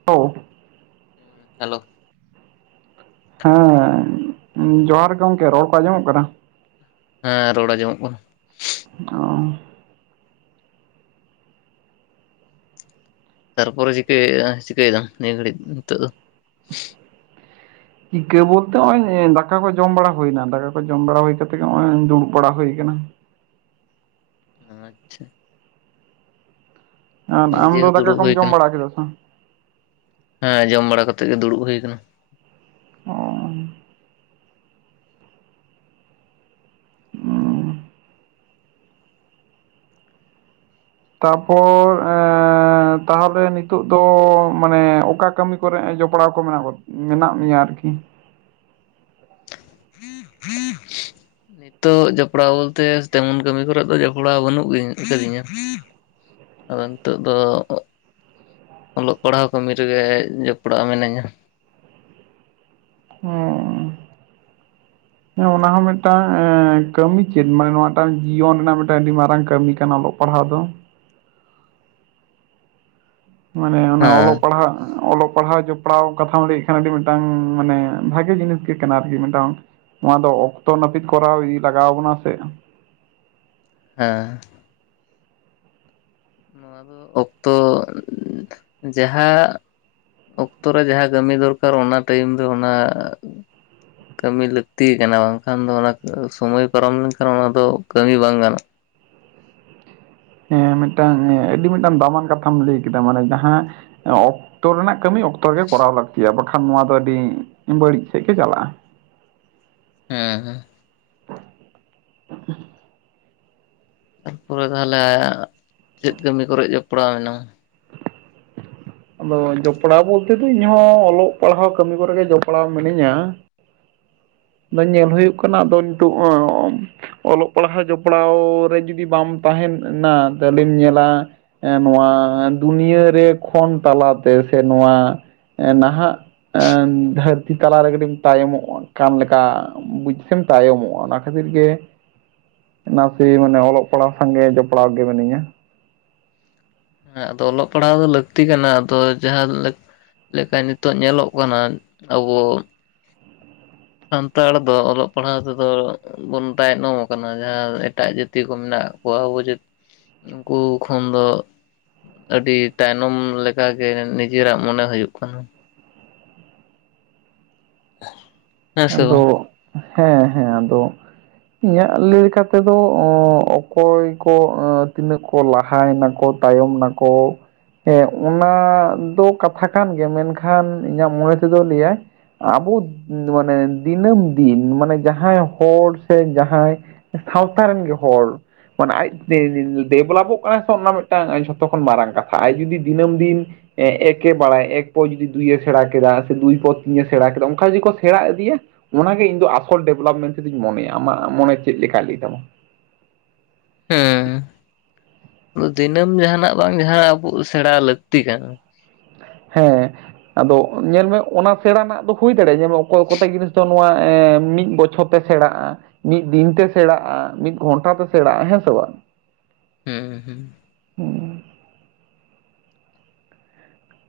[unintelligible] Hello, ᱦᱮᱸ, ᱡᱚᱦᱟᱨ ᱜᱮ ᱜᱚᱝᱠᱮ᱾ ᱨᱚᱲ ᱠᱚ ᱟᱸᱡᱚᱢᱚᱜ ᱠᱟᱱᱟ? ᱦᱮᱸ ᱨᱚᱲ ᱟᱸᱡᱚᱢᱚᱜ ᱠᱟᱱᱟ᱾ [unintelligible] ᱛᱟᱨᱯᱚᱨᱮ ᱪᱤᱠᱟᱹ ᱪᱤᱠᱟᱹᱭᱮᱫᱟᱢ ᱱᱤᱭᱟᱹ ᱜᱷᱟᱹᱲᱤᱡ ᱱᱤᱛᱚᱜ ᱫᱚ? ᱪᱤᱠᱟᱹ ᱵᱚᱞᱛᱮ, ᱱᱚᱜᱼᱚᱭ ᱫᱟᱠᱟ ᱠᱚ ᱡᱚᱢ ᱵᱟᱲᱟ ᱦᱩᱭᱱᱟ ᱫᱟᱠᱟ ᱠᱚ ᱡᱚᱢ ᱵᱟᱲᱟ ᱦᱩᱭ ᱠᱟᱛᱮ ᱜᱮ ᱱᱚᱜᱼᱚᱭ ᱫᱩᱲᱩᱵ ᱵᱟᱲᱟ ᱦᱩᱭ ᱠᱟᱱᱟ᱾ ᱟᱪᱪᱷᱟ᱾ ᱟᱨ ᱟᱢ ᱱᱤᱡᱮ ᱫᱚ ᱦᱚᱸ ᱫᱟᱠᱟ ᱫᱩᱲᱩᱵ ᱠᱚᱢ ᱦᱩᱭ ᱡᱚᱢ ᱟᱠᱟᱱᱟ ᱵᱟᱲᱟ ᱠᱮᱫᱟ ᱥᱮ? ᱦᱮᱸ, ᱡᱚᱢ ᱵᱟᱲᱟ ᱠᱟᱛᱮᱜ ᱜᱮ ᱫᱩᱲᱩᱵ ᱦᱩᱭ ᱠᱟᱱᱟ᱾ ᱚ, ᱚ ᱛᱟᱯᱚᱨ ᱮᱸ, ᱛᱟᱦᱚᱞᱮ ᱱᱤᱛᱚᱜ ᱫᱚ, ᱢᱟᱱᱮ ᱚᱠᱟ ᱠᱟᱹᱢᱤ ᱠᱚᱨᱮ ᱡᱚᱯᱲᱟᱣ ᱠᱚ ᱢᱮᱱᱟᱜ ᱜᱚᱫ, ᱢᱮᱱᱟᱜ ᱢᱮᱭᱟ ᱟᱨᱠᱤ? ᱱᱤᱛᱚᱜ ᱡᱚᱯᱲᱟᱣ ᱵᱚᱞᱛᱮ ᱛᱮᱢᱚᱱ ᱠᱟᱹᱢᱤ ᱠᱚᱨᱮᱫ ᱫᱚ ᱡᱚᱯᱲᱟᱣ ᱵᱟᱹᱱᱩᱜ ᱠᱟᱫᱤᱧᱟ ᱟᱠᱟᱫᱤᱧᱟ᱾ ᱟᱫᱚ ᱱᱤᱛᱚᱜ ᱫᱚ, ᱚᱞᱚᱜ ᱯᱟᱲᱦᱟᱣ ᱠᱟᱹᱢᱤ ᱨᱮᱜᱮ ᱡᱚᱯᱲᱟᱣ ᱢᱤᱱᱟᱹᱧᱟ᱾ ᱚ, ᱦᱮᱸ ᱚᱱᱟ ᱦᱚᱸ ᱢᱤᱫᱴᱟᱝ ᱮᱸ ᱠᱟᱹᱢᱤ ᱪᱮᱫ? ᱢᱟᱱᱮ ᱱᱚᱣᱟᱴᱟᱝ ᱡᱤᱭᱚᱱ ᱨᱮᱱᱟᱜ ᱢᱤᱫᱴᱟᱝ ᱟᱹᱰᱤ ᱢᱟᱨᱟᱝ ᱠᱟᱹᱢᱤ ᱠᱟᱱᱟ ᱚᱞᱚᱜ ᱯᱟᱲᱦᱟᱣ ᱫᱚ, ᱢᱟᱱᱮ ᱚᱱᱟ ᱦᱮᱸ ᱚᱞᱚᱜ ᱯᱟᱲᱦᱟᱜ, ᱚᱞᱚᱜ ᱯᱟᱲᱦᱟᱣ ᱡᱚ ᱡᱚᱯᱲᱟᱣ ᱠᱟᱛᱷᱟᱢ ᱞᱟᱹᱭᱮᱫ ᱠᱷᱟᱱ ᱟᱹᱰᱤ ᱢᱤᱫᱴᱟᱝ ᱢᱟᱱᱮ ᱵᱷᱟᱜᱮ ᱡᱤᱱᱤᱥ ᱜᱮ ᱠᱟᱱᱟ ᱟᱨᱠᱤ᱾ ᱢᱤᱫᱴᱟᱝ ᱱᱚᱣᱟ ᱫᱚ ᱚᱠᱛᱚ ᱱᱟᱹᱯᱤᱛ ᱠᱚᱨᱟᱣ ᱤᱫᱤ ᱞᱟᱜᱟᱣ ᱟᱵᱚᱱᱟ ᱥᱮ? ᱦᱮᱸ᱾ ᱱᱚᱣᱟ ᱫᱚ, ᱚᱠᱛᱚ, ᱡᱟᱦᱟᱸ ᱚᱠᱛᱚ ᱨᱮ ᱡᱟᱦᱟᱸ ᱠᱟᱹᱢᱤ ᱫᱚᱨᱠᱟᱨ, ᱚᱱᱟ ᱴᱟᱭᱤᱢ ᱨᱮ ᱚᱱᱟ [inaudible] ᱠᱟᱹᱢᱤ ᱞᱟᱹᱠᱛᱤ ᱜᱮ ᱠᱟᱱᱟ ᱵᱟᱝᱠᱷᱟᱱ ᱫᱚ ᱚᱱᱟ ᱥᱚᱢᱚᱭ ᱯᱟᱨᱚᱢ ᱞᱮᱱᱠᱷᱟᱱ ᱚᱱᱟ ᱫᱚ ᱠᱟᱹᱢᱤ ᱵᱟᱝ ᱜᱟᱱᱚᱜᱼᱟ᱾ ᱦᱮᱸ, ᱢᱤᱫᱴᱟᱝ ᱟᱹᱰᱤ ᱢᱤᱫᱴᱟᱝ ᱫᱟᱢᱟᱱ ᱠᱟᱛᱷᱟᱢ ᱞᱟᱹᱭ ᱠᱮᱫᱟ᱾ ᱢᱟᱱᱮ ᱡᱟᱦᱟᱸ ᱚᱠᱛᱚ ᱨᱮᱱᱟᱜ ᱠᱟᱹᱢᱤ ᱚᱠᱛᱚ ᱨᱮᱜᱮ ᱠᱚᱨᱟᱣ ᱞᱟᱹᱠᱛᱤᱭᱟ ᱵᱟᱠᱷᱟᱱ ᱱᱚᱣᱟ ᱫᱚ ᱟᱹᱰᱤ ᱵᱟᱹᱲᱤᱡ ᱥᱮᱫ ᱜᱮ ᱪᱟᱞᱟᱜᱼᱟ᱾ ᱦᱮᱸ ᱦᱮᱸ, ᱛᱟᱨᱯᱚᱨᱮ ᱛᱟᱦᱚᱞᱮ ᱪᱮᱫ ᱠᱟᱹᱢᱤ ᱠᱚᱨᱮ ᱡᱚᱯᱲᱟᱣ ᱦᱮᱱᱟᱢᱟ? ᱟᱫᱚ ᱡᱚᱯᱲᱟᱣ ᱵᱚᱞᱛᱮ ᱫᱚ ᱤᱧᱦᱚᱸ ᱚᱞᱚᱜ ᱯᱟᱲᱦᱟᱣ ᱠᱟᱹᱢᱤ ᱠᱚᱨᱮ ᱜᱮ ᱡᱚᱯᱲᱟᱣ ᱢᱤᱱᱟᱹᱧᱟ᱾ ᱟᱫᱚ ᱧᱮᱞ ᱦᱩᱭᱩᱜ ᱠᱟᱱᱟ ᱟᱫᱚ ᱱᱤᱛᱳᱜ ᱚᱞᱚᱜ ᱯᱟᱲᱦᱟᱣ ᱡᱚᱯᱲᱟᱣ ᱨᱮ ᱡᱩᱫᱤ ᱵᱟᱢ ᱛᱟᱦᱮᱱᱟ ᱛᱟᱦᱚᱞᱮᱢ ᱧᱮᱞᱟ? ᱱᱚᱣᱟ ᱫᱩᱱᱭᱟᱹᱨ ᱨᱮ ᱠᱷᱚᱱ ᱛᱟᱞᱟᱛᱮ ᱥᱮ ᱱᱚᱣᱟ, ᱱᱟᱦᱟᱜ ᱫᱷᱟᱹᱨᱛᱤ ᱛᱟᱞᱟᱨᱮ ᱠᱟᱹᱴᱤᱡ ᱮᱢ ᱛᱟᱭᱚᱢᱚᱜ ᱠᱟᱱ ᱞᱮᱠᱟ, ᱠᱟ ᱵᱩᱡ ᱥᱮᱢ ᱛᱟᱭᱚᱢᱚᱜᱼᱟ ᱚᱱᱟ ᱠᱷᱟᱹᱛᱤᱨ ᱜᱮ᱾ ᱱᱟᱥᱮ ᱢᱟᱱᱮ ᱚᱞᱚᱜ ᱯᱟᱲᱦᱟᱣ ᱥᱟᱸᱝᱜᱮ ᱡᱚᱯᱲᱟᱣ ᱜᱮ ᱢᱤᱱᱟᱹᱧᱟ᱾ ᱦᱮᱸ ᱟᱫᱚ ᱚᱞᱚᱜ ᱯᱟᱲᱦᱟᱜ ᱫᱚ ᱞᱟᱹᱠᱛᱤ ᱠᱟᱱᱟ ᱟᱫᱚ ᱡᱟᱦᱟᱸ ᱞᱟᱹᱠ ᱞᱮᱠᱟ ᱱᱤᱛᱚᱜ ᱧᱮᱞᱚᱜ ᱠᱟᱱᱟ ᱟᱵᱚ, ᱥᱟᱱᱛᱟᱲ ᱫᱚ ᱚᱞᱚᱜ ᱯᱟᱲᱦᱟᱣ ᱛᱮᱫᱚ, ᱵᱚᱱ ᱛᱟᱭᱱᱚᱢ ᱟᱠᱟᱱᱟ ᱡᱟᱦᱟᱸ ᱮᱴᱟᱜ ᱡᱟᱹᱛᱤ ᱠᱚ ᱢᱮᱱᱟᱜ ᱠᱚᱣᱟ ᱟᱵᱚ ᱡᱟᱹᱛᱤ ᱩᱱᱠᱩ ᱠᱷᱚᱱ ᱫᱚ ᱟᱹᱰᱤ ᱛᱟᱭᱱᱚᱢ ᱞᱮᱠᱟᱜᱮ ᱱᱤᱡᱮᱨᱟᱜ ᱢᱚᱱᱮ ᱦᱩᱭᱩᱜ ᱠᱟᱱᱟ᱾ [unintelligible] ᱟᱫᱚ ᱵᱟᱝ ᱦᱮᱸ ᱦᱮᱸ ᱟᱫᱚ ᱤᱧᱟᱹᱜ ᱞᱟᱹᱭ ᱞᱮᱠᱟ ᱛᱮᱫᱚ ᱚᱠᱚᱭ ᱠᱚ ᱛᱤᱱᱟᱹᱜ ᱠᱚ ᱞᱟᱦᱟᱭ ᱱᱟᱠᱚ ᱛᱟᱭᱚᱢ ᱱᱟᱠᱚ ᱦᱮᱸ ᱚᱱᱟ ᱫᱚ ᱠᱟᱛᱷᱟ ᱠᱟᱱ ᱜᱮᱭᱟ ᱢᱮᱱᱠᱷᱟᱱ ᱤᱧᱟᱹᱜ ᱢᱚᱱᱮ ᱛᱮᱫᱚ ᱞᱟᱹᱭᱟᱭ ᱟᱵᱚ ᱢᱟᱱᱮ ᱫᱤᱱᱟᱹᱢ ᱫᱤᱱ ᱢᱟᱱᱮ ᱡᱟᱦᱟᱸᱭ ᱦᱚᱲ ᱥᱮ ᱡᱟᱦᱟᱸᱭ ᱥᱟᱣᱛᱟ ᱨᱮᱱ ᱜᱮ ᱦᱚᱲ ᱢᱟᱱᱮ ᱟᱡ ᱛᱮ ᱰᱮᱵᱷᱞᱚᱯᱚᱜ ᱠᱟᱱᱟ ᱥᱮ ᱚᱱᱟ ᱢᱤᱫᱴᱟᱝ ᱡᱷᱚᱛᱚ ᱠᱷᱚᱱ ᱢᱟᱨᱟᱝ ᱠᱟᱛᱷᱟ ᱟᱡ ᱡᱩᱫᱤ ᱫᱤᱱᱟᱹᱢ ᱫᱤᱱ ᱮᱠ ᱮ ᱵᱟᱲᱟᱭᱟ ᱮᱠ ᱯᱚᱨ ᱡᱩᱫᱤ ᱫᱩᱭᱮ ᱮ ᱥᱮᱬᱟ ᱠᱮᱫᱟ ᱥᱮ ᱫᱩᱭ ᱯᱚᱨ ᱛᱤᱱᱮ ᱥᱮᱬᱟ ᱠᱮᱫᱟ ᱚᱱᱠᱟ ᱡᱩᱫᱤ ᱥᱮᱬᱟ ᱤᱫᱤᱭᱟ ᱚᱱᱟᱜᱮ ᱤᱧ ᱫᱚ ᱟᱥᱚᱞ ᱰᱮᱵᱷᱞᱚᱯᱢᱮᱱ ᱛᱮᱫᱚᱧ ᱢᱚᱱᱮᱭᱟ ᱟᱢᱟᱜ ᱢᱚᱱᱮ ᱪᱮᱫ ᱞᱮᱠᱟ ᱞᱤᱫᱟᱹᱭ ᱛᱟᱢᱟ? ᱦᱮᱸ ᱫᱤᱱᱟᱹᱢ ᱡᱟᱦᱟᱸᱱᱟᱜ ᱵᱟᱝ ᱡᱟᱦᱟᱸᱱᱟᱜ ᱟᱵᱚ ᱥᱮᱬᱟ ᱞᱟᱹᱠᱛᱤ ᱠᱟᱱᱟ᱾ ᱦᱮᱸ ᱟᱫᱚ ᱧᱮᱞ ᱢᱮ ᱚᱱᱟ ᱥᱮᱬᱟ ᱨᱮᱱᱟᱜ ᱫᱚ ᱦᱩᱭ ᱫᱟᱲᱮᱭᱟᱜᱼᱟ ᱡᱮᱢᱚᱱ ᱚᱠᱚᱭ ᱠᱚᱛᱮ ᱡᱤᱱᱤᱥ ᱫᱚ ᱱᱚᱣᱟ ᱢᱤᱫ ᱵᱚᱪᱷᱚᱨ ᱛᱮ ᱥᱮᱬᱟᱜ-ᱟ ᱾ ᱢᱤᱫ ᱫᱤᱱ ᱛᱮ ᱥᱮᱬᱟᱜᱼᱟ ᱢᱤᱫ ᱜᱷᱚᱱᱴᱟ ᱛᱮ ᱥᱮᱬᱟᱜᱼᱟ ᱦᱮᱸ ᱥᱮ ᱵᱟᱝ? ᱦᱮᱸ ᱦᱮᱸ᱾ ᱦᱩᱸ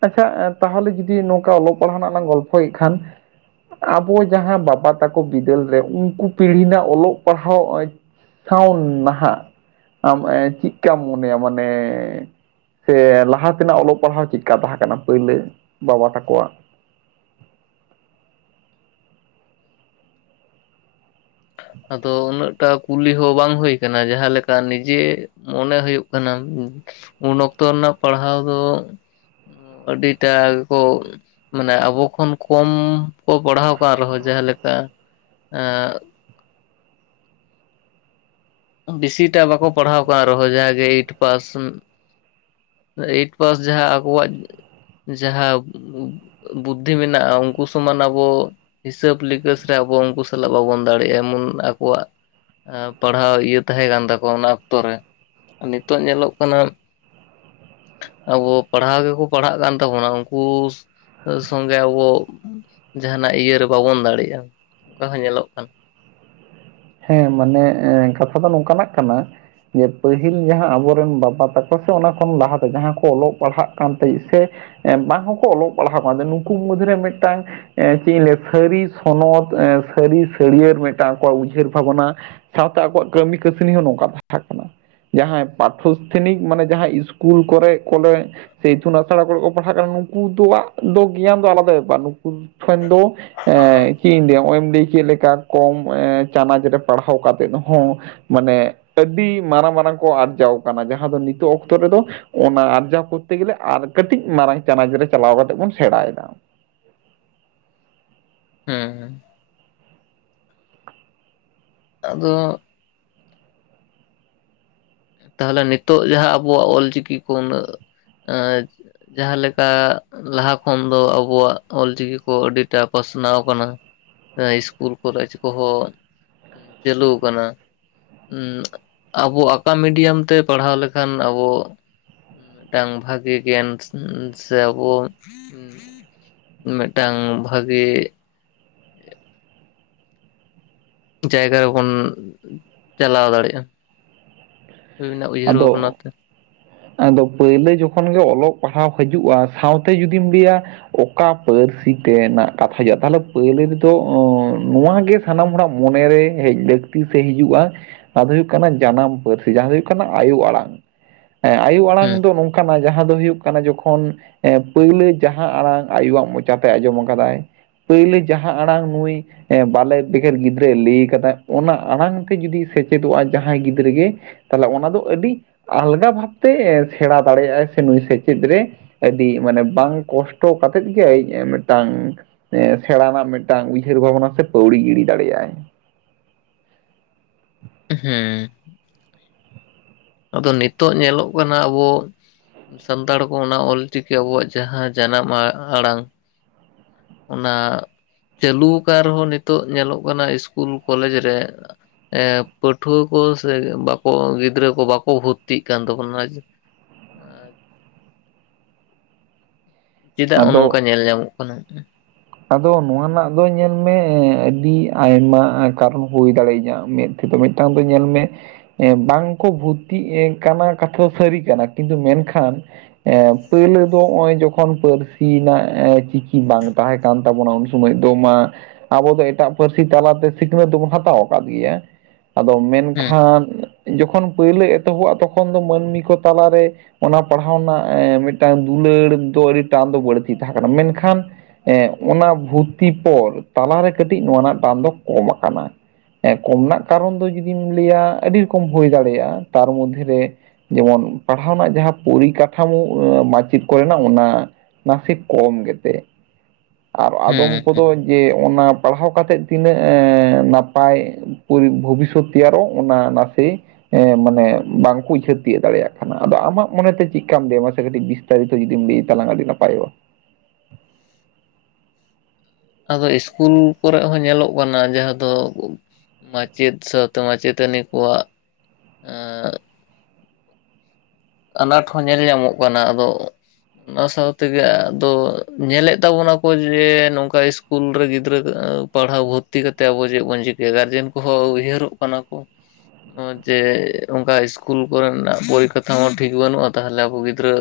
ᱟᱪᱪᱷᱟ ᱛᱟᱦᱚᱞᱮ ᱡᱩᱫᱤ ᱱᱚᱝᱠᱟ ᱚᱞᱚᱜ ᱯᱟᱲᱦᱟᱣ ᱨᱮᱱᱟᱜ ᱞᱟᱝ ᱜᱚᱞᱯᱷᱚᱭᱮᱫ ᱠᱷᱟᱱ ᱟᱵᱚ ᱡᱟᱦᱟᱸ ᱵᱟᱵᱟ ᱛᱟᱠᱚ ᱵᱤᱫᱟᱹᱞ ᱨᱮ ᱩᱱᱠᱩ ᱯᱤᱲᱦᱤ ᱨᱮᱱᱟᱜ ᱚᱞᱚᱜ ᱯᱟᱲᱦᱟᱣ ᱥᱟᱣ ᱱᱟᱦᱟᱜ ᱟᱢ ᱪᱤᱜᱠᱟᱢ ᱢᱚᱱᱮᱭᱟ ᱢᱟᱱᱮ ᱥᱮ ᱞᱟᱦᱟ ᱛᱮᱱᱟᱜ ᱚᱞᱚᱜ ᱯᱟᱲᱦᱟᱣ ᱪᱮᱫᱠᱟ ᱛᱟᱦᱮᱸ ᱠᱟᱱᱟ ᱯᱟ. ᱭᱞᱟᱹ ᱵᱟᱵᱟ ᱛᱟᱠᱚᱣᱟᱜ? ᱟᱫᱚ ᱩᱱᱟᱹᱜ ᱴᱟ ᱠᱩᱞᱤ ᱦᱚᱸ ᱵᱟᱝ ᱦᱳᱭ ᱟᱠᱟᱱᱟ ᱡᱟᱦᱟᱸ ᱞᱮᱠᱟ ᱱᱤᱡᱮ ᱢᱚᱱᱮ ᱦᱩᱭᱩᱜ ᱠᱟᱱᱟ ᱩᱱ ᱚᱠᱛᱚ ᱨᱮᱱᱟᱜ ᱯᱟᱲᱦᱟᱣ ᱫᱚ ᱟᱹᱰᱤᱴᱟ ᱜᱮᱠᱚ ᱢᱟᱱᱮ ᱟᱵᱚ ᱠᱷᱚᱱ ᱠᱚᱢ ᱠᱚ ᱯᱟᱲᱦᱟᱣ ᱟᱠᱟᱱ ᱨᱮᱦᱚᱸ ᱡᱟᱦᱟᱸ ᱞᱮᱠᱟ ᱮᱸ ᱵᱮᱥᱤᱴᱟᱜ ᱵᱟᱠᱚ ᱯᱟᱲᱦᱟᱣ ᱠᱟᱱ ᱨᱮᱦᱚᱸ ᱡᱟᱜᱮ ᱮᱭᱤᱴ ᱯᱟᱥ ᱮᱭᱤᱴ ᱯᱟᱥ ᱡᱟᱦᱟᱸ ᱟᱠᱚᱣᱟᱜ ᱡᱟᱦᱟᱸ ᱵᱩᱫᱽᱫᱷᱤ ᱢᱮᱱᱟᱜ-ᱟ ᱩᱱᱠᱩ ᱥᱚᱢᱟᱱ ᱟᱵᱚ ᱦᱤᱥᱟᱹᱵ ᱞᱤᱠᱟᱹᱥ ᱨᱮ ᱟᱵᱚ ᱩᱱᱠᱩ ᱥᱟᱞᱟᱜ ᱵᱟᱵᱚᱱ ᱫᱟᱲᱮᱭᱟᱜᱟ ᱮᱢᱚᱱ ᱟᱠᱚᱣᱟᱜ ᱯᱟᱲᱦᱟᱣ ᱤᱭᱟᱹ ᱛᱟᱦᱮᱸ ᱠᱟᱱ ᱛᱟᱠᱚᱣᱟ ᱚᱱᱟ ᱚᱠᱛᱚ ᱨᱮ ᱱᱤᱛᱚᱜ ᱧᱮᱞᱚᱜ ᱠᱟᱱᱟ ᱟᱵᱚ ᱯᱟᱲᱦᱟᱣ ᱜᱮᱠᱚ ᱯᱟᱲᱦᱟᱜ ᱠᱟᱱ ᱛᱟᱵᱚᱱᱟ ᱩᱱᱠᱩ ᱥᱚᱸᱜᱮ ᱟᱵᱚ ᱡᱟᱦᱟᱱᱟᱜ ᱤᱭᱟ. ᱨᱮ ᱵᱟᱵᱚᱱ ᱫᱟᱲᱮᱭᱟᱜ-ᱟ ᱚᱱᱠᱟ ᱦᱚᱸ ᱧᱮᱞᱚᱜ ᱠᱟᱱᱟ᱾ ᱦᱮᱸ ᱢᱟᱱᱮ ᱠᱟᱛᱷᱟ ᱫᱚ ᱱᱚᱝᱠᱟ ᱱᱟᱜ ᱠᱟᱱᱟ ᱡᱮ ᱯᱟᱹᱦᱤᱞ ᱡᱟᱦᱟᱸ ᱟᱵᱚᱨᱮᱱ ᱵᱟᱵᱟ ᱛᱟᱠᱚ ᱥᱮ ᱚᱱᱟ ᱠᱷᱚᱱ ᱞᱟᱦᱟᱛᱮ ᱡᱟᱦᱟᱸ ᱠᱚ ᱚᱞᱚᱜ ᱯᱟᱲᱦᱟᱜ ᱠᱟᱱ ᱛᱟᱦᱮᱸ ᱥᱮ ᱵᱟᱝ ᱦᱚᱸᱠᱚ ᱚᱞᱚᱜ ᱯᱟᱲᱦᱟᱣᱟ ᱠᱟᱱ ᱛᱟᱦᱮᱱ ᱱᱩᱠᱩ ᱢᱩᱫᱽ ᱨᱮ ᱢᱤᱫᱴᱟᱝ ᱪᱮᱫ ᱤᱧ ᱞᱟᱹᱭᱟ ᱥᱟᱹᱨᱤ ᱥᱚᱱᱚᱛ ᱥᱟᱹᱨᱤ ᱥᱟᱹᱲᱭᱟᱹᱲ ᱢᱤᱫᱴᱟᱝ ᱠᱚᱣᱟᱜ ᱩᱭᱦᱟᱹᱨ ᱛᱟᱵᱚᱱᱟ ᱥᱟᱶᱛᱮ ᱟᱠᱚᱣᱟᱜ ᱠᱟᱹᱢᱤ ᱠᱟᱹᱥᱱᱤ ᱦᱚᱸ ᱱᱚᱝᱠᱟ ᱛᱟᱦᱮᱸ ᱠᱟᱱᱟ᱾ ᱡᱟᱦᱟᱸᱭ ᱯᱟᱴᱷᱚᱥᱛᱷᱟᱱᱤᱠ ᱢᱟᱱᱮ ᱡᱟᱦᱟᱸ ᱤᱥᱠᱩᱞ ᱠᱚᱨᱮᱜ ᱠᱚᱨᱮᱜ ᱥᱮ ᱤᱛᱩᱱ ᱟᱥᱲᱟ ᱠᱚᱨᱮ ᱠᱚ ᱯᱟᱲᱦᱟᱜ ᱠᱟᱱᱟ ᱱᱩᱠᱩ ᱫᱚᱣᱟᱜ ᱫᱚ ᱜᱮᱭᱟᱱ ᱫᱚ ᱟᱞᱟᱫᱟ ᱵᱮᱯᱟᱨ ᱫᱚ ᱮᱸ ᱪᱮᱫ ᱤᱧ ᱞᱟᱹᱭᱟ ᱱᱚᱜᱚᱭ ᱮᱢ ᱞᱟᱹ ᱠᱮᱫ ᱞᱮᱠᱟ ᱠᱚᱢ ᱮᱸ ᱪᱟᱱᱟᱪ ᱨᱮ ᱯᱟᱲᱦᱟᱣ ᱠᱟᱛᱮᱫ ᱦᱚᱸ ᱢᱟᱱᱮ ᱟᱹᱰᱤ ᱢᱟᱨᱟᱝ ᱢᱟᱨᱟᱝ ᱠᱚ ᱟᱨᱡᱟᱣ ᱠᱟᱱᱟ ᱡᱟᱦᱟᱸ ᱫᱚ ᱱᱤᱛᱚᱜ ᱚᱠᱛᱚ ᱨᱮᱫᱚ ᱚᱱᱟ ᱟᱨᱡᱟᱣ ᱠᱚᱨᱛᱮ ᱜᱮᱞᱮ ᱟᱨ ᱠᱟᱹᱴᱤᱡ ᱢᱟᱨᱟᱝ ᱪᱟᱱᱟᱪ ᱨᱮ ᱪᱟᱞᱟᱣ ᱠᱟᱛᱮ ᱵᱚᱱ ᱥᱮᱲᱟᱭᱮᱫᱟ᱾ [inaudible] ᱟᱫᱚ ᱛᱟᱦᱞᱮ ᱱᱤᱛᱚᱜ ᱡᱟᱦᱟᱸ ᱟᱵᱚᱣᱟᱜ ᱚᱞᱪᱤᱠᱤ ᱠᱚ ᱩᱱᱟᱹᱜ ᱮᱸ ᱡᱟᱦᱟᱸ ᱞᱮᱠᱟ ᱞᱟᱦᱟ ᱠᱷᱚᱱ ᱫᱚ ᱟᱵᱚᱣᱟᱜ ᱚᱞᱪᱤᱠᱤ ᱠᱚ ᱟᱹᱰᱤᱴᱟ ᱯᱟᱥᱱᱟᱣ ᱟᱠᱟᱱᱟ᱾ ᱮᱸ ᱤᱥᱠᱩᱞ ᱠᱚᱞᱮᱡᱽ ᱠᱚᱦᱚᱸ ᱪᱟᱹᱞᱩ ᱟᱠᱟᱱᱟ ᱩᱸ ᱟᱵᱚᱣᱟᱜ ᱚᱠᱟ ᱢᱤᱰᱤᱭᱟᱢ ᱛᱮ ᱯᱟᱲᱦᱟᱣ ᱞᱮᱠᱷᱟᱱ ᱟᱵᱚ ᱢᱤᱫᱴᱟᱝ ᱵᱷᱟᱜᱮ ᱜᱮᱭᱟᱱ ᱥᱮ ᱟᱵᱚ ᱩᱸ ᱢᱤᱫᱴᱟᱝ ᱵᱷᱟᱜᱮ ᱡᱟᱭᱜᱟ ᱨᱮᱵᱚᱱ ᱪᱟᱞᱟᱣ ᱫᱟᱲᱮᱜᱼᱟ᱾ ᱟᱵᱮᱱᱟᱜ ᱩᱭᱦᱟᱹᱨ ᱟᱫᱚ ᱵᱷᱟᱵᱽᱱᱟ ᱛᱮ᱾ ᱟᱫᱚ ᱯᱟᱹᱭᱞᱟᱹ ᱡᱚᱠᱷᱚᱱ ᱜᱮ ᱚᱞᱚᱜ ᱯᱟᱲᱦᱟᱣ ᱦᱤᱡᱩᱜᱼᱟ ᱥᱟᱶᱛᱮ ᱡᱩᱫᱤᱢ ᱞᱮᱭᱟ ᱚᱠᱟ ᱯᱟᱹᱨᱥᱤ ᱛᱮᱱᱟᱜ ᱠᱟᱛᱷᱟ ᱦᱤᱡᱩᱜᱼᱟ ᱛᱟᱦᱚᱞᱮ ᱯᱟᱹᱭᱞᱟᱹ ᱨᱮᱫᱚ ᱚᱸ ᱱᱚᱣᱟ ᱜᱮ ᱥᱟᱱᱟᱢ ᱦᱚᱲᱟᱜ ᱢᱚᱱᱮ ᱨᱮ ᱦᱮᱡ ᱞᱟᱹᱠᱛᱤ ᱥᱮ ᱦᱤᱡᱩᱜᱼᱟ ᱚᱱᱟ ᱫᱚ ᱦᱩᱭᱩᱜ ᱠᱟᱱᱟ ᱡᱟᱱᱟᱢ ᱯᱟᱹᱨᱥᱤ ᱡᱟᱦᱟᱸ ᱦᱩᱭᱩᱜ ᱠᱟᱱᱟ ᱟᱭᱳ ᱟᱲᱟᱝ ᱟᱭᱳ ᱟᱲᱟᱝ ᱦᱩᱸ ᱫᱚ ᱱᱚᱝᱠᱟᱱᱟ ᱡᱟᱦᱟᱸ ᱫᱚ ᱦᱩᱭᱩᱜ ᱠᱟᱱᱟ ᱡᱚᱠᱷᱚᱱ ᱮᱸ ᱯᱟᱹᱭᱞᱟᱹ ᱡᱟᱦᱟᱸ ᱟᱲᱟᱝ ᱟᱭᱳᱣᱟᱜ ᱢᱚᱪᱟᱛᱮᱭ ᱟᱸᱡᱚᱢ ᱟᱠᱟᱫᱟᱭ ᱯᱟᱹᱭᱞᱟᱹ ᱡᱟᱦᱟᱸ ᱟᱲᱟᱝ ᱱᱩᱭ ᱮᱸ ᱵᱟᱞᱮ ᱵᱮᱠᱮᱨ ᱜᱤᱫᱽᱨᱟᱹᱭ ᱞᱮᱭ ᱠᱟᱫᱟᱭ ᱚᱱᱟ ᱟᱲᱟᱝ ᱛᱮ ᱡᱩᱫᱤ ᱥᱮᱪᱮᱫᱚᱜᱼᱟ ᱡᱟᱦᱟᱸᱭ ᱜᱤᱫᱽᱨᱟᱹ ᱜᱮ ᱛᱟᱦᱚᱞᱮ ᱚᱱᱟ ᱫᱚ ᱟᱹᱰᱤ ᱟᱞᱜᱟ ᱵᱷᱟᱵᱽᱛᱮ ᱥᱮᱲᱟ ᱫᱟᱲᱮᱭᱟᱜᱼᱟᱭ ᱥᱮ ᱱᱩᱭ ᱥᱮᱪᱮᱫ ᱨᱮ ᱟᱹᱰᱤ ᱢᱟᱱᱮ ᱵᱟᱝ ᱠᱚᱥᱴᱚ ᱠᱟᱛᱮᱫ ᱜᱮ ᱢᱤᱫᱴᱟᱝ ᱮᱸ ᱥᱮᱲᱟ ᱨᱮᱱᱟᱜ ᱢᱤᱫᱴᱟᱝ ᱩᱭᱦᱟᱹᱨ ᱵᱷᱟᱵᱽᱱᱟ ᱥᱮ ᱯᱟᱹᱣᱲᱤ ᱜᱤᱲᱤ ᱫᱟᱲᱮᱭᱟᱜᱼᱟᱭ᱾ ᱦᱩᱸ᱾ ᱟᱫᱚ ᱱᱤᱛᱚᱜ ᱧᱮᱞᱚᱜ ᱠᱟᱱᱟ ᱟᱵᱚ ᱥᱟᱱᱛᱟᱲ ᱠᱚ ᱚᱱᱟ ᱚᱞᱪᱤᱠᱤ ᱟᱵᱚᱣᱟᱜ ᱡᱟᱦᱟᱸ ᱡᱟᱱᱟᱢ ᱟ ᱟᱲᱟᱝ᱾ ᱚᱱᱟ ᱪᱟᱹᱞᱩ ᱟᱠᱟᱱ ᱨᱮᱦᱚᱸ ᱱᱤᱛᱚᱜ ᱧᱮᱞᱚᱜ ᱠᱟᱱᱟ ᱤᱥᱠᱩᱞ ᱠᱚᱞᱮᱡᱽ ᱨᱮ ᱮᱸ ᱯᱟᱹᱴᱷᱣᱟᱹ ᱠᱚ ᱥᱮ ᱵᱟᱠᱚ ᱜᱤᱫᱽᱨᱟᱹ ᱠᱚ ᱵᱟᱠᱚ ᱠᱚ ᱵᱷᱚᱛᱛᱤᱜ ᱠᱟᱱ ᱫᱚ [inaudible] ᱪᱮᱫᱟᱜ ᱟᱫᱚ ᱚᱱᱚᱝᱠᱟ ᱧᱮᱞ ᱧᱟᱢᱚᱜ ᱠᱟᱱᱟ? ᱟᱫᱚ ᱱᱚᱣᱟ ᱨᱮᱱᱟᱜ ᱫᱚ ᱧᱮᱞ ᱢᱮ ᱟᱹᱰᱤ ᱟᱭᱢᱟ ᱠᱟᱨᱚᱱ ᱦᱩᱭ ᱫᱟᱲᱮᱭᱟᱹᱧᱟᱹ ᱢᱮᱫ ᱛᱮᱫᱚ ᱢᱤᱫᱴᱟᱝ ᱫᱚ ᱧᱮᱞ ᱢᱮ ᱵᱟᱝ ᱠᱚ ᱵᱷᱚᱛᱛᱤᱜ ᱮᱸ ᱠᱟᱱᱟ ᱠᱟᱛᱷᱟ ᱫᱚ ᱥᱟᱹᱨᱤ ᱠᱟᱱᱟ ᱠᱤᱱᱛᱩ ᱢᱮᱱᱠᱷᱟᱱ ᱯᱳᱭᱞᱳ ᱫᱚ ᱦᱚᱸᱜᱼᱚᱭ ᱡᱚᱠᱷᱚᱱ ᱯᱟᱹᱨᱥᱤ ᱨᱮᱱᱟᱜ ᱮᱸ ᱪᱤᱠᱤ ᱵᱟᱝ ᱛᱟᱦᱮᱸ ᱠᱟᱱ ᱛᱟᱵᱚᱱᱟ ᱩᱱ ᱥᱚᱢᱚᱭ ᱫᱚ ᱢᱟ ᱟᱵᱚ ᱫᱚ ᱮᱴᱟᱜ ᱯᱟᱹᱨᱥᱤ ᱛᱟᱞᱟᱛᱮ ᱥᱤᱠᱷᱱᱟᱹᱛ ᱫᱚᱵᱚᱱ ᱦᱟᱛᱟᱣ ᱟᱠᱟᱫ ᱜᱮᱭᱟ ᱟᱫᱚ ᱢᱮᱱ ᱦᱮᱸ ᱠᱷᱟᱱ ᱡᱚᱠᱷᱚᱱ ᱯᱟᱹᱭᱞᱟᱹ ᱮᱛᱚᱦᱚᱵᱚᱜᱼᱟ ᱛᱚᱠᱷᱚᱱ ᱫᱚ ᱢᱟᱹᱱᱢᱤ ᱠᱚ ᱛᱟᱞᱟ ᱨᱮ ᱚᱱᱟ ᱯᱟᱲᱦᱟᱣ ᱨᱮᱱᱟᱜ ᱮᱸ ᱢᱤᱫᱴᱟᱝ ᱫᱩᱞᱟᱹᱲ ᱫᱚ ᱟᱹᱰᱤ ᱴᱟᱱ ᱫᱚ ᱵᱟᱹᱲᱛᱤ ᱛᱟᱦᱮᱸ ᱠᱟᱱᱟ ᱢᱮᱱᱠᱷᱟᱱ ᱮᱸ ᱚᱱᱟ ᱵᱷᱩᱛᱛᱤ ᱯᱚᱨ ᱛᱟᱞᱟᱨᱮ ᱠᱟᱹᱴᱤᱡ ᱱᱚᱣᱟ ᱨᱮᱱᱟᱜ ᱴᱟᱱ ᱫᱚ ᱠᱚᱢ ᱟᱠᱟᱱᱟ᱾ ᱦᱮᱸ ᱠᱚᱢ ᱱᱟᱜ ᱠᱟᱨᱚᱱ ᱫᱚ ᱡᱩᱫᱤᱢ ᱞᱟᱹᱭᱟ ᱟᱹᱰᱤ ᱨᱚᱠᱚᱢ ᱦᱩᱭ ᱫᱟᱲᱮᱭᱟᱜᱼᱟ, ᱛᱟᱨ ᱢᱚᱫᱽᱫᱷᱮ ᱨᱮ ᱡᱮᱢᱚᱱ ᱯᱟᱲᱦᱟᱣ ᱨᱮᱱᱟᱜ ᱡᱟᱦᱟᱸ ᱯᱚᱨᱤᱠᱟᱴᱷᱟᱢᱳ ᱮᱸ ᱢᱟᱪᱮᱫ ᱠᱚᱨᱮᱱᱟᱜ ᱚᱱᱟ ᱱᱟᱥᱮ ᱠᱚᱢ ᱜᱮᱛᱮ, ᱟᱨ ᱦᱮᱸ ᱟᱫᱚᱢ ᱦᱮᱸ ᱠᱚᱫᱚ ᱡᱮ ᱚᱱᱟ ᱯᱟᱲᱦᱟᱣ ᱠᱟᱛᱮᱫ ᱛᱤᱱᱟᱹᱜ ᱮᱸ ᱱᱟᱯᱟᱭ ᱯᱚᱨᱤ ᱵᱷᱚᱵᱤᱥᱥᱚᱛ ᱛᱮᱭᱟᱨᱚᱜ ᱚᱱᱟ ᱱᱟᱥᱮ ᱮᱸ ᱢᱟᱱᱮ ᱵᱟᱝᱠᱚ ᱩᱭᱦᱟᱹᱨ ᱛᱤᱭᱳᱜ ᱫᱟᱲᱮᱭᱟᱜ ᱠᱟᱱᱟ᱾ ᱟᱫᱚ ᱟᱢᱟᱜ ᱢᱚᱱᱮ ᱛᱮ ᱪᱮᱫᱠᱟᱢ ᱞᱟᱹᱭᱟ ᱢᱟᱥᱮ ᱠᱟᱹᱴᱤᱡ ᱵᱤ ᱛᱟᱨᱤᱛᱚ ᱡᱩᱫᱤᱢ ᱞᱟᱹᱭ ᱛᱞᱟᱝᱟ ᱟᱹᱰᱤ ᱱᱟᱯᱟᱭᱚᱜ-ᱟ᱾ ᱟᱫᱚ ᱤᱥᱠᱩᱞ ᱠᱚᱨᱮᱜ ᱦᱚᱸ ᱧᱮᱞᱚᱜ ᱠᱟᱱᱟ ᱡᱟᱦᱟᱸ ᱫᱚ ᱢᱟᱪᱮᱫ ᱥᱟᱶᱛᱮ ᱢᱟᱪᱮᱛᱟᱹᱱᱤ ᱠᱚᱣᱟᱜ ᱮᱸ ᱟᱱᱟᱴ ᱦᱚᱸ ᱧᱮᱞ ᱧᱟᱢᱚᱜ ᱠᱟᱱᱟ᱾ ᱟᱫᱚ ᱚᱱᱟ ᱥᱟᱶᱛᱮ ᱜᱮ ᱟᱫᱚ ᱧᱮᱞᱮᱫ ᱛᱟᱵᱚᱱᱟ ᱟᱠᱚ ᱡᱮ, ᱱᱚᱝᱠᱟ ᱤᱥ- ᱥᱠᱩᱞ ᱨᱮ ᱜᱤᱫᱽᱨᱟᱹ ᱯᱟᱲᱦᱟᱣ ᱵᱷᱚᱨᱛᱤ ᱠᱟᱛᱮᱫ ᱟᱵᱚ ᱪᱮᱫ ᱵᱚᱱ ᱪᱤᱠᱟᱹᱭᱟ ᱜᱟᱨᱡᱮᱱ ᱠᱚᱦᱚᱸ ᱩᱭᱦᱟᱹᱨ ᱚᱜ ᱠᱟᱱᱟ ᱠᱚ᱾ ᱱᱚᱜ-ᱚ ᱡᱮ ᱚᱱᱠᱟ ᱤᱥᱠᱩᱞ ᱠᱚᱨᱮᱱᱟᱜ ᱯᱚᱨᱤᱠᱷᱟ ᱠᱟᱛᱷᱟ ᱦᱚᱸ ᱴᱷᱤᱠ ᱵᱟᱹᱱᱩᱜ-ᱟ᱾ ᱛᱟᱦᱚᱞᱮ ᱟᱵᱚ ᱜᱤᱫᱽᱨᱟᱹ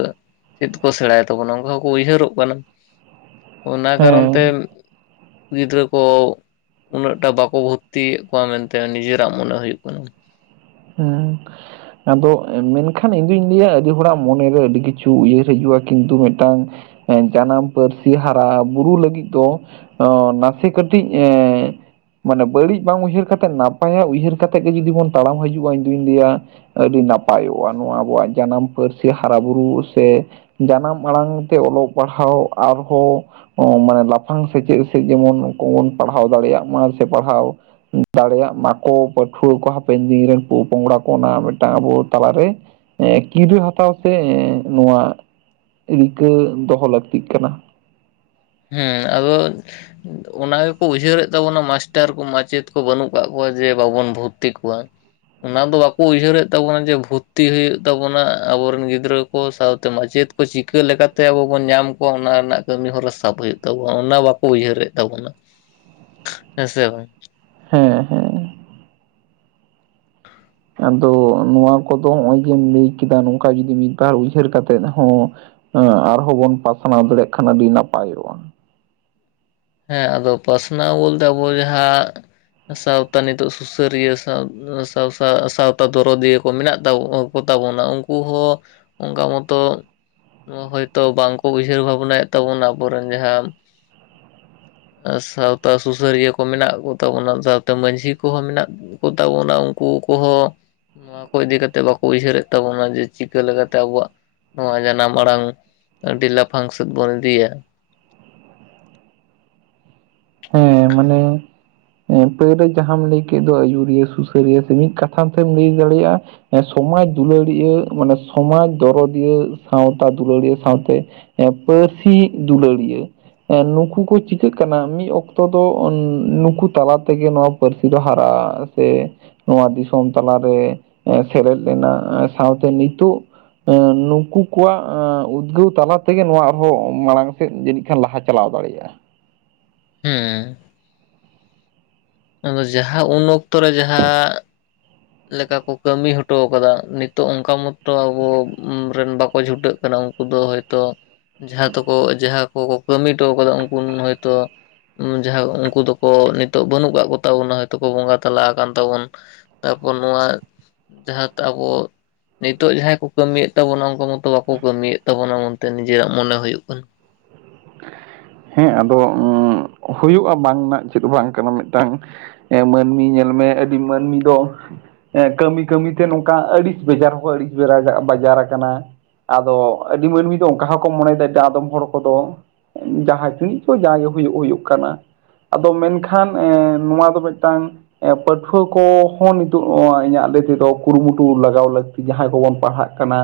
ᱪᱮᱫ ᱠᱚ ᱥᱮᱸᱲᱟᱭ ᱛᱟᱵᱚᱱᱟ ᱚᱱᱠᱟ ᱦᱚᱸ ᱠᱚ ᱩᱭᱦᱟᱹᱨᱚᱜ ᱠᱟᱱᱟ᱾ [inaudible] ᱚᱱᱟ ᱠᱟᱨᱚᱱ ᱛᱮ ᱦᱮᱸ ᱜᱤᱫᱽᱨᱟᱹ ᱠᱚ ᱩᱱᱟᱹᱜᱴᱟ ᱵᱟᱠᱚ ᱵᱷᱳᱛ-ᱛᱤᱭᱮᱫ ᱠᱚᱣᱟ ᱢᱮᱱᱛᱮ ᱱᱤᱡᱮᱨᱟᱜ ᱢᱚᱱᱮ ᱦᱳᱭᱳᱜ ᱠᱟᱱᱟ᱾ ᱩᱸ ᱟᱫᱚ ᱢᱮᱱᱠᱷᱟᱱ ᱤᱧ ᱫᱩᱧ ᱞᱟᱹᱭᱟ, ᱟᱹᱰᱤ ᱦᱚᱲᱟᱜ ᱢᱚᱱᱮᱨᱮ ᱟᱹᱰᱤ ᱠᱤᱪᱷᱩ ᱩᱭᱦᱟᱹᱨ ᱦᱤᱡᱩᱜ-ᱟ, ᱠᱤᱱᱛᱩ ᱢᱮᱫᱴᱟᱝ ᱡᱟᱱᱟᱢ ᱯᱟᱹᱨᱥᱤ ᱦᱟᱨᱟ ᱵᱩᱨᱩ ᱞᱟᱹᱜᱤᱫ ᱫᱚ ᱚ ᱱᱟᱥᱮ ᱠᱟᱹᱴᱤᱡ ᱮᱸᱻ ᱢᱟᱱᱮ ᱵᱟᱹᱲᱤᱡ ᱵᱟᱝ ᱩᱭᱦᱟᱹᱨ ᱠᱟᱛᱮᱫ ᱱᱟᱯᱟᱭᱟᱜ ᱩᱭᱦᱟᱹᱨ ᱠᱟᱛᱮᱫ ᱜᱮ ᱡᱩᱫᱤ ᱵᱚᱱ ᱛᱟᱲᱟᱢ ᱦᱤᱡᱩᱜ-ᱟ, ᱤᱧ ᱫᱩᱧ ᱞᱟᱹᱭᱟ ᱟᱹᱰᱤ ᱱᱟᱯᱟᱭᱚᱜ-ᱟ᱾ ᱱᱚᱣᱟ ᱟᱵᱚᱣᱟᱜ ᱡᱟᱱᱟᱢ ᱯᱟᱹᱨᱥᱤ ᱦᱟᱨᱟ-ᱵᱩᱨᱩ ᱥᱮ ᱡᱟᱱᱟᱢ ᱟᱲᱟᱝ ᱛᱮ ᱚᱞᱚᱜ ᱯᱟᱲᱦᱟᱣ ᱟᱨᱦᱚᱸ ᱢᱟᱱᱮ ᱞᱟᱯᱷᱟᱝ ᱥᱮᱪᱮᱫ ᱥᱮᱫ ᱡᱮᱢᱚᱱ ᱩᱱᱠᱩ ᱵᱚᱱ ᱯᱟᱲᱦᱟᱣ ᱫᱟᱲᱮᱭᱟᱜ ᱢᱟ ᱥᱮ, ᱯᱟᱲᱦᱟᱣ ᱫᱟᱲᱮᱭᱟᱜ ᱢᱟᱠᱚ ᱯᱟᱹᱴᱷᱩᱣᱟᱹ ᱠᱚ ᱦᱟᱯᱮᱱ ᱫᱤᱱ ᱨᱮᱱ ᱯᱚᱝᱲᱟ ᱠᱚ ᱚᱱᱟ ᱢᱮᱫᱴᱟᱝ ᱟᱵᱚ ᱛᱟᱞᱟ ᱨᱮ ᱮ ᱠᱤᱨᱟᱹ ᱦᱟᱛᱟᱣ ᱥᱮ, ᱮ ᱱᱚᱣᱟ ᱨᱤᱠᱟᱹ ᱫᱚᱦᱚ ᱞᱟᱹᱠᱛᱤᱜ ᱠᱟᱱᱟ᱾ ᱦᱮᱸ, ᱟᱫᱚ ᱚᱱᱟ ᱜᱮᱠᱚ ᱩᱭᱦᱟᱹᱨ ᱮᱫ ᱛᱟᱵᱚᱱᱟ ᱢᱟᱥᱴᱟᱨ ᱠᱚ ᱢᱟᱪᱮᱫ ᱠᱚ ᱵᱟᱹᱱᱩᱜ ᱠᱟᱜ ᱠᱚᱣᱟ ᱡᱮ, ᱵᱟᱵᱚᱱ ᱵᱷᱩᱨᱛᱤ ᱠᱚᱣᱟ᱾ ᱚᱱᱟ ᱫᱚ ᱵᱟᱠᱚ ᱩᱭᱦᱟᱹᱨ ᱮᱫ ᱛᱟᱵᱚᱱᱟ ᱡᱮ ᱵᱷᱩᱛᱛᱤ ᱦᱩᱭᱩᱜ ᱛᱟᱵᱚᱱᱟ ᱟᱵᱚ ᱨᱮᱱ ᱜᱤᱫᱽᱨᱟᱹ ᱠᱚ ᱥᱟᱶᱛᱮ ᱢᱟᱪᱮᱫ ᱪᱤᱠᱟᱹ ᱞᱮᱠᱟ ᱛᱮ ᱟᱵᱚ ᱵᱚᱱ ᱧᱟᱢ ᱠᱚᱣᱟ, ᱚᱱᱟ ᱨᱮᱱᱟᱜ ᱠᱟᱹᱢᱤ ᱦᱚᱨᱟ ᱥᱟᱵ ᱦᱳᱭᱳᱜ ᱛᱟᱵᱚᱱᱟ ᱚᱱᱟ ᱵᱟᱠᱚ ᱩᱭᱦᱟᱹᱨ ᱮᱫ ᱛᱟᱵᱚᱱᱟ᱾ ᱦᱮᱸᱥᱮ ᱵᱟᱝ? ᱦᱮᱸ ᱦᱮᱸ ᱟᱫᱚ ᱱᱚᱣᱟ ᱠᱚᱫᱚ ᱱᱚᱜ-ᱚᱭ ᱡᱮᱢ ᱞᱟᱹᱭ ᱠᱮᱫᱟ ᱱᱚᱝᱠᱟ ᱡᱩᱫᱤ ᱢᱤᱫ, ᱵᱟᱨ ᱩᱭᱦᱟᱹᱨ ᱠᱟᱛᱮᱜ ᱦᱚᱸ ᱦᱮᱸ ᱟᱨᱦᱚᱸ ᱵᱚᱱ ᱯᱟᱥᱱᱟᱣ ᱫᱟᱲᱮᱭᱟᱜ ᱠᱷᱟᱱ ᱟᱹᱰᱤ ᱱᱟᱯᱟᱭᱚᱜ-ᱟ᱾ ᱦᱮᱸ, ᱟᱫᱚ ᱯᱟᱥᱱᱟᱣ ᱵᱚᱞᱛᱮ ᱟᱵᱚ ᱡᱟᱦᱟᱸ ᱥᱟᱶᱛᱟ ᱱᱤᱛᱚᱜ ᱥᱩ-ᱥᱟᱹᱨᱤᱭᱟᱹ ᱥᱟᱶ ᱥᱟᱶ ᱥᱟᱶᱛᱟ ᱫᱚᱨᱚᱫᱤᱭᱟᱹ ᱠᱚ ᱢᱮᱱᱟᱜ ᱛᱟᱵᱚ ᱠᱚᱛᱟ ᱵᱚᱱᱟ, ᱩᱱᱠᱩ ᱦᱚᱸ ᱚᱱᱠᱟ ᱢᱚᱛᱚ ᱱᱚᱣᱟ ᱦᱚᱭ ᱛᱚ ᱵᱟᱝ ᱠᱚ ᱩᱭᱦᱟᱹᱨ ᱵᱷᱟᱵᱽᱱᱟᱭ ᱮᱫ ᱛᱟᱵᱚᱱᱟ ᱟᱵᱚ ᱨᱮᱱ, ᱡᱟᱦᱟᱸ ᱟᱨ ᱥᱟᱶᱛᱟ ᱥᱩᱥᱟᱹᱨᱤᱭᱟᱹ ᱠᱚ ᱢᱮᱱᱟᱜ ᱠᱚᱛᱟ ᱵᱚᱱᱟ ᱥᱟᱶᱛᱮ ᱢᱟᱺᱡᱷᱤ ᱠᱚᱦᱚᱸ ᱢᱮᱱᱟᱜ ᱠᱚᱛᱟ ᱵᱚᱱᱟ ᱩᱱᱠᱩ ᱠᱚᱦᱚᱸ ᱱᱚᱣᱟ ᱠᱚ ᱤᱫᱤ ᱠᱟᱛᱮᱜ ᱵᱟᱠᱚ ᱩᱭᱦᱟᱹᱨ ᱮᱫ ᱛᱟᱵᱚᱱᱟ ᱡᱮ, ᱪᱤᱠᱟᱹ ᱞᱮᱠᱟ ᱛᱮ ᱟᱵᱚᱣᱟᱜ ᱱᱚᱣᱟ ᱡᱟᱱᱟᱢ ᱟᱲᱟᱝ ᱟᱹᱰᱤ ᱞᱟᱯᱷᱟᱝ ᱥᱮᱫ ᱵᱚᱱ ᱤᱫᱤᱭᱟ᱾ ᱦᱮᱸ ᱢᱟᱱᱮ ᱯᱟᱹᱨᱟᱹ ᱡᱟᱦᱟᱸᱢ ᱞᱟᱹᱭ ᱠᱮᱫ ᱫᱚ ᱟᱹᱭᱩᱨᱤᱭᱟᱹ, ᱥᱩᱥᱟᱹᱨᱤᱭᱟᱹ ᱥᱮ ᱢᱤᱫ ᱠᱟᱛᱷᱟ ᱛᱮᱢ ᱞᱟᱹᱭ ᱫᱟᱲᱮᱭᱟᱜ-ᱟ ᱥᱚᱢᱟᱡᱽ ᱫᱩᱞᱟᱹᱲᱤᱭᱟᱹ ᱢᱟᱱᱮ ᱥᱚᱢᱟᱡᱽ ᱫᱚᱨᱚᱫᱤᱭᱟᱹ ᱥᱟᱶᱛᱟ ᱫᱩᱞᱟᱹᱲᱤᱭᱟᱹ ᱥᱟᱶ ᱛᱮ ᱯᱟᱹᱨᱥᱤ ᱫᱩᱞᱟᱹᱲᱤᱭᱟᱹ, ᱱᱩᱠᱩ ᱠᱚ ᱪᱤᱠᱟᱹᱜ ᱠᱟᱱᱟ ᱢᱤᱫ ᱚᱠ- ᱛᱚ ᱫᱚ ᱱᱩᱠᱩ ᱛᱟᱞᱟ ᱛᱮᱜᱮ ᱱᱚᱣᱟ ᱯᱟᱹᱨᱥᱤ ᱫᱚ ᱦᱟᱨᱟ ᱥᱮ, ᱱᱚᱣᱟ ᱫᱤᱥᱚᱢ ᱛᱟᱞᱟ ᱨᱮ ᱥᱮᱞᱮᱫ ᱞᱮᱱᱟ᱾ ᱥᱟᱶᱛᱮ ᱱᱤᱛᱳᱜ ᱱᱩᱠᱩ ᱠᱚᱣᱟᱜ ᱩᱫᱽᱜᱟᱹᱣ ᱛᱟᱞᱟ ᱛᱮ ᱜᱮ ᱱᱚᱣᱟ ᱟᱨᱦᱚᱸ ᱢᱟᱲᱟᱝ ᱥᱮᱫ ᱡᱟᱹᱱᱤᱡ ᱠᱷᱟᱱ ᱞᱟᱦᱟᱸ ᱪᱟᱞᱟᱣ ᱫᱟᱲᱮᱭᱟᱜ-ᱟ᱾ ᱦᱮᱸ᱾ ᱟᱫᱚ ᱡᱟᱦᱟᱸ ᱩᱱ ᱚᱠᱛᱚ ᱨᱮ ᱡᱟᱦᱟᱸ ᱞᱮᱠᱟ ᱠᱚ ᱠᱟᱹᱢᱤ ᱦᱚᱴᱚ ᱠᱟᱫᱟ ᱱᱤᱛᱟᱹᱜ ᱚᱝᱠᱟ ᱢᱚᱛᱚ ᱟᱵᱚ ᱨᱮᱱ ᱵᱟᱠᱚ ᱪᱷᱩᱴᱟᱹᱜ ᱠᱟᱱᱟ ᱩᱝᱠᱩ ᱫᱚ ᱦᱚᱭ ᱛᱚ ᱡᱟᱦᱟᱸ ᱛᱮᱠᱚ ᱡᱟᱦᱟᱸ ᱠᱚᱠᱚ ᱠᱟᱹᱢᱤ ᱦᱚᱴᱚ ᱠᱟᱫᱟ ᱩᱱᱠᱩ ᱦᱚᱭᱛᱚ ᱡᱟᱦᱟᱸ ᱩᱱᱠᱩ ᱫᱚᱠᱚ ᱱᱤᱛᱟᱹᱜ ᱵᱟᱹᱱᱩᱜ ᱠᱟᱜ ᱠᱚᱛᱟᱵᱚᱱᱟ ᱦᱚᱭᱛᱚ ᱠᱚ ᱵᱚᱸᱜᱟ ᱛᱟᱞᱟ ᱠᱟᱱ ᱛᱟᱵᱚᱱ ᱛᱟᱯᱚᱨ ᱱᱚᱣᱟ ᱡᱟᱦᱟᱸ ᱛᱮ ᱟᱵᱚ ᱱᱤᱛᱟᱹᱜ ᱡᱟᱦᱟᱸᱭ ᱠᱚ ᱠᱟᱹᱢᱤᱭᱮᱜ ᱛᱟᱵᱚᱱᱟ ᱚᱱᱠᱟ ᱢᱚᱛᱚ ᱵᱟᱠᱚ ᱠᱟᱹᱢᱤᱭᱮᱜ ᱛᱟᱵᱚᱱᱟ ᱚᱱᱛᱮ ᱱᱤᱡᱮᱨᱟᱜ ᱢᱚᱱᱮ ᱦᱩᱭᱩᱜ ᱠᱟᱱᱟ ᱾ ᱦᱮᱸ ᱟᱫᱚ ᱦᱩᱭᱩᱜᱼᱟ ᱵᱟᱝ ᱨᱮᱱᱟᱜ ᱪᱮᱫ ᱵᱟᱝ ᱠᱟᱱᱟ ᱢᱤᱫᱴᱟᱝ ᱮ ᱢᱟᱹᱱᱢᱤ ᱧᱮᱞ ᱢᱮ ᱟᱹᱰᱤ ᱢᱟᱹᱱᱢᱤ ᱫᱚ ᱮ ᱠᱟᱹᱢᱤ ᱠᱟᱹᱢᱤᱛᱮ ᱱᱚᱝᱠᱟ ᱟᱹᱲᱤᱥ ᱵᱮᱡᱟᱨ ᱦᱚᱸ ᱟᱹᱲᱤᱥ ᱵᱮᱨᱟᱡᱟᱜ ᱵᱟᱡᱟᱨ ᱠᱟᱱᱟ᱾ ᱟᱫᱚ ᱟᱹᱰᱤ ᱢᱟᱹᱱᱢᱤ ᱫᱚ ᱚᱝᱠᱟ ᱦᱚᱸᱠᱚ ᱢᱚᱱᱮᱭᱫᱟ ᱟᱫᱚᱢ ᱦᱚᱲ ᱠᱚᱫᱚ ᱡᱟᱦᱟᱸ ᱛᱤᱱᱟᱹᱜ ᱪᱚ ᱡᱟᱦᱟᱸ ᱜᱮ ᱦᱩᱭᱩᱜ ᱦᱩᱭᱩᱜ ᱠᱟᱱᱟ, ᱟᱫᱚ ᱢᱮᱱᱠᱷᱟᱱ ᱮᱸ ᱱᱚᱣᱟ ᱫᱚ ᱢᱤᱫᱴᱟᱝ ᱯᱟᱹᱴᱷᱩᱣᱟᱹ ᱠᱚᱦᱚᱸ ᱱᱤᱛᱚᱜ ᱱᱚᱣᱟ ᱤᱧᱟᱹᱜ ᱞᱟᱹᱭ ᱛᱮᱫᱚ ᱠᱩᱨᱩᱢᱩᱴᱩ ᱞᱟᱜᱟᱣ ᱞᱟᱹᱠ ᱡᱟᱦᱟᱸᱭ ᱠᱚᱵᱚᱱ ᱯᱟᱲᱦᱟᱜ ᱠᱟᱱᱟ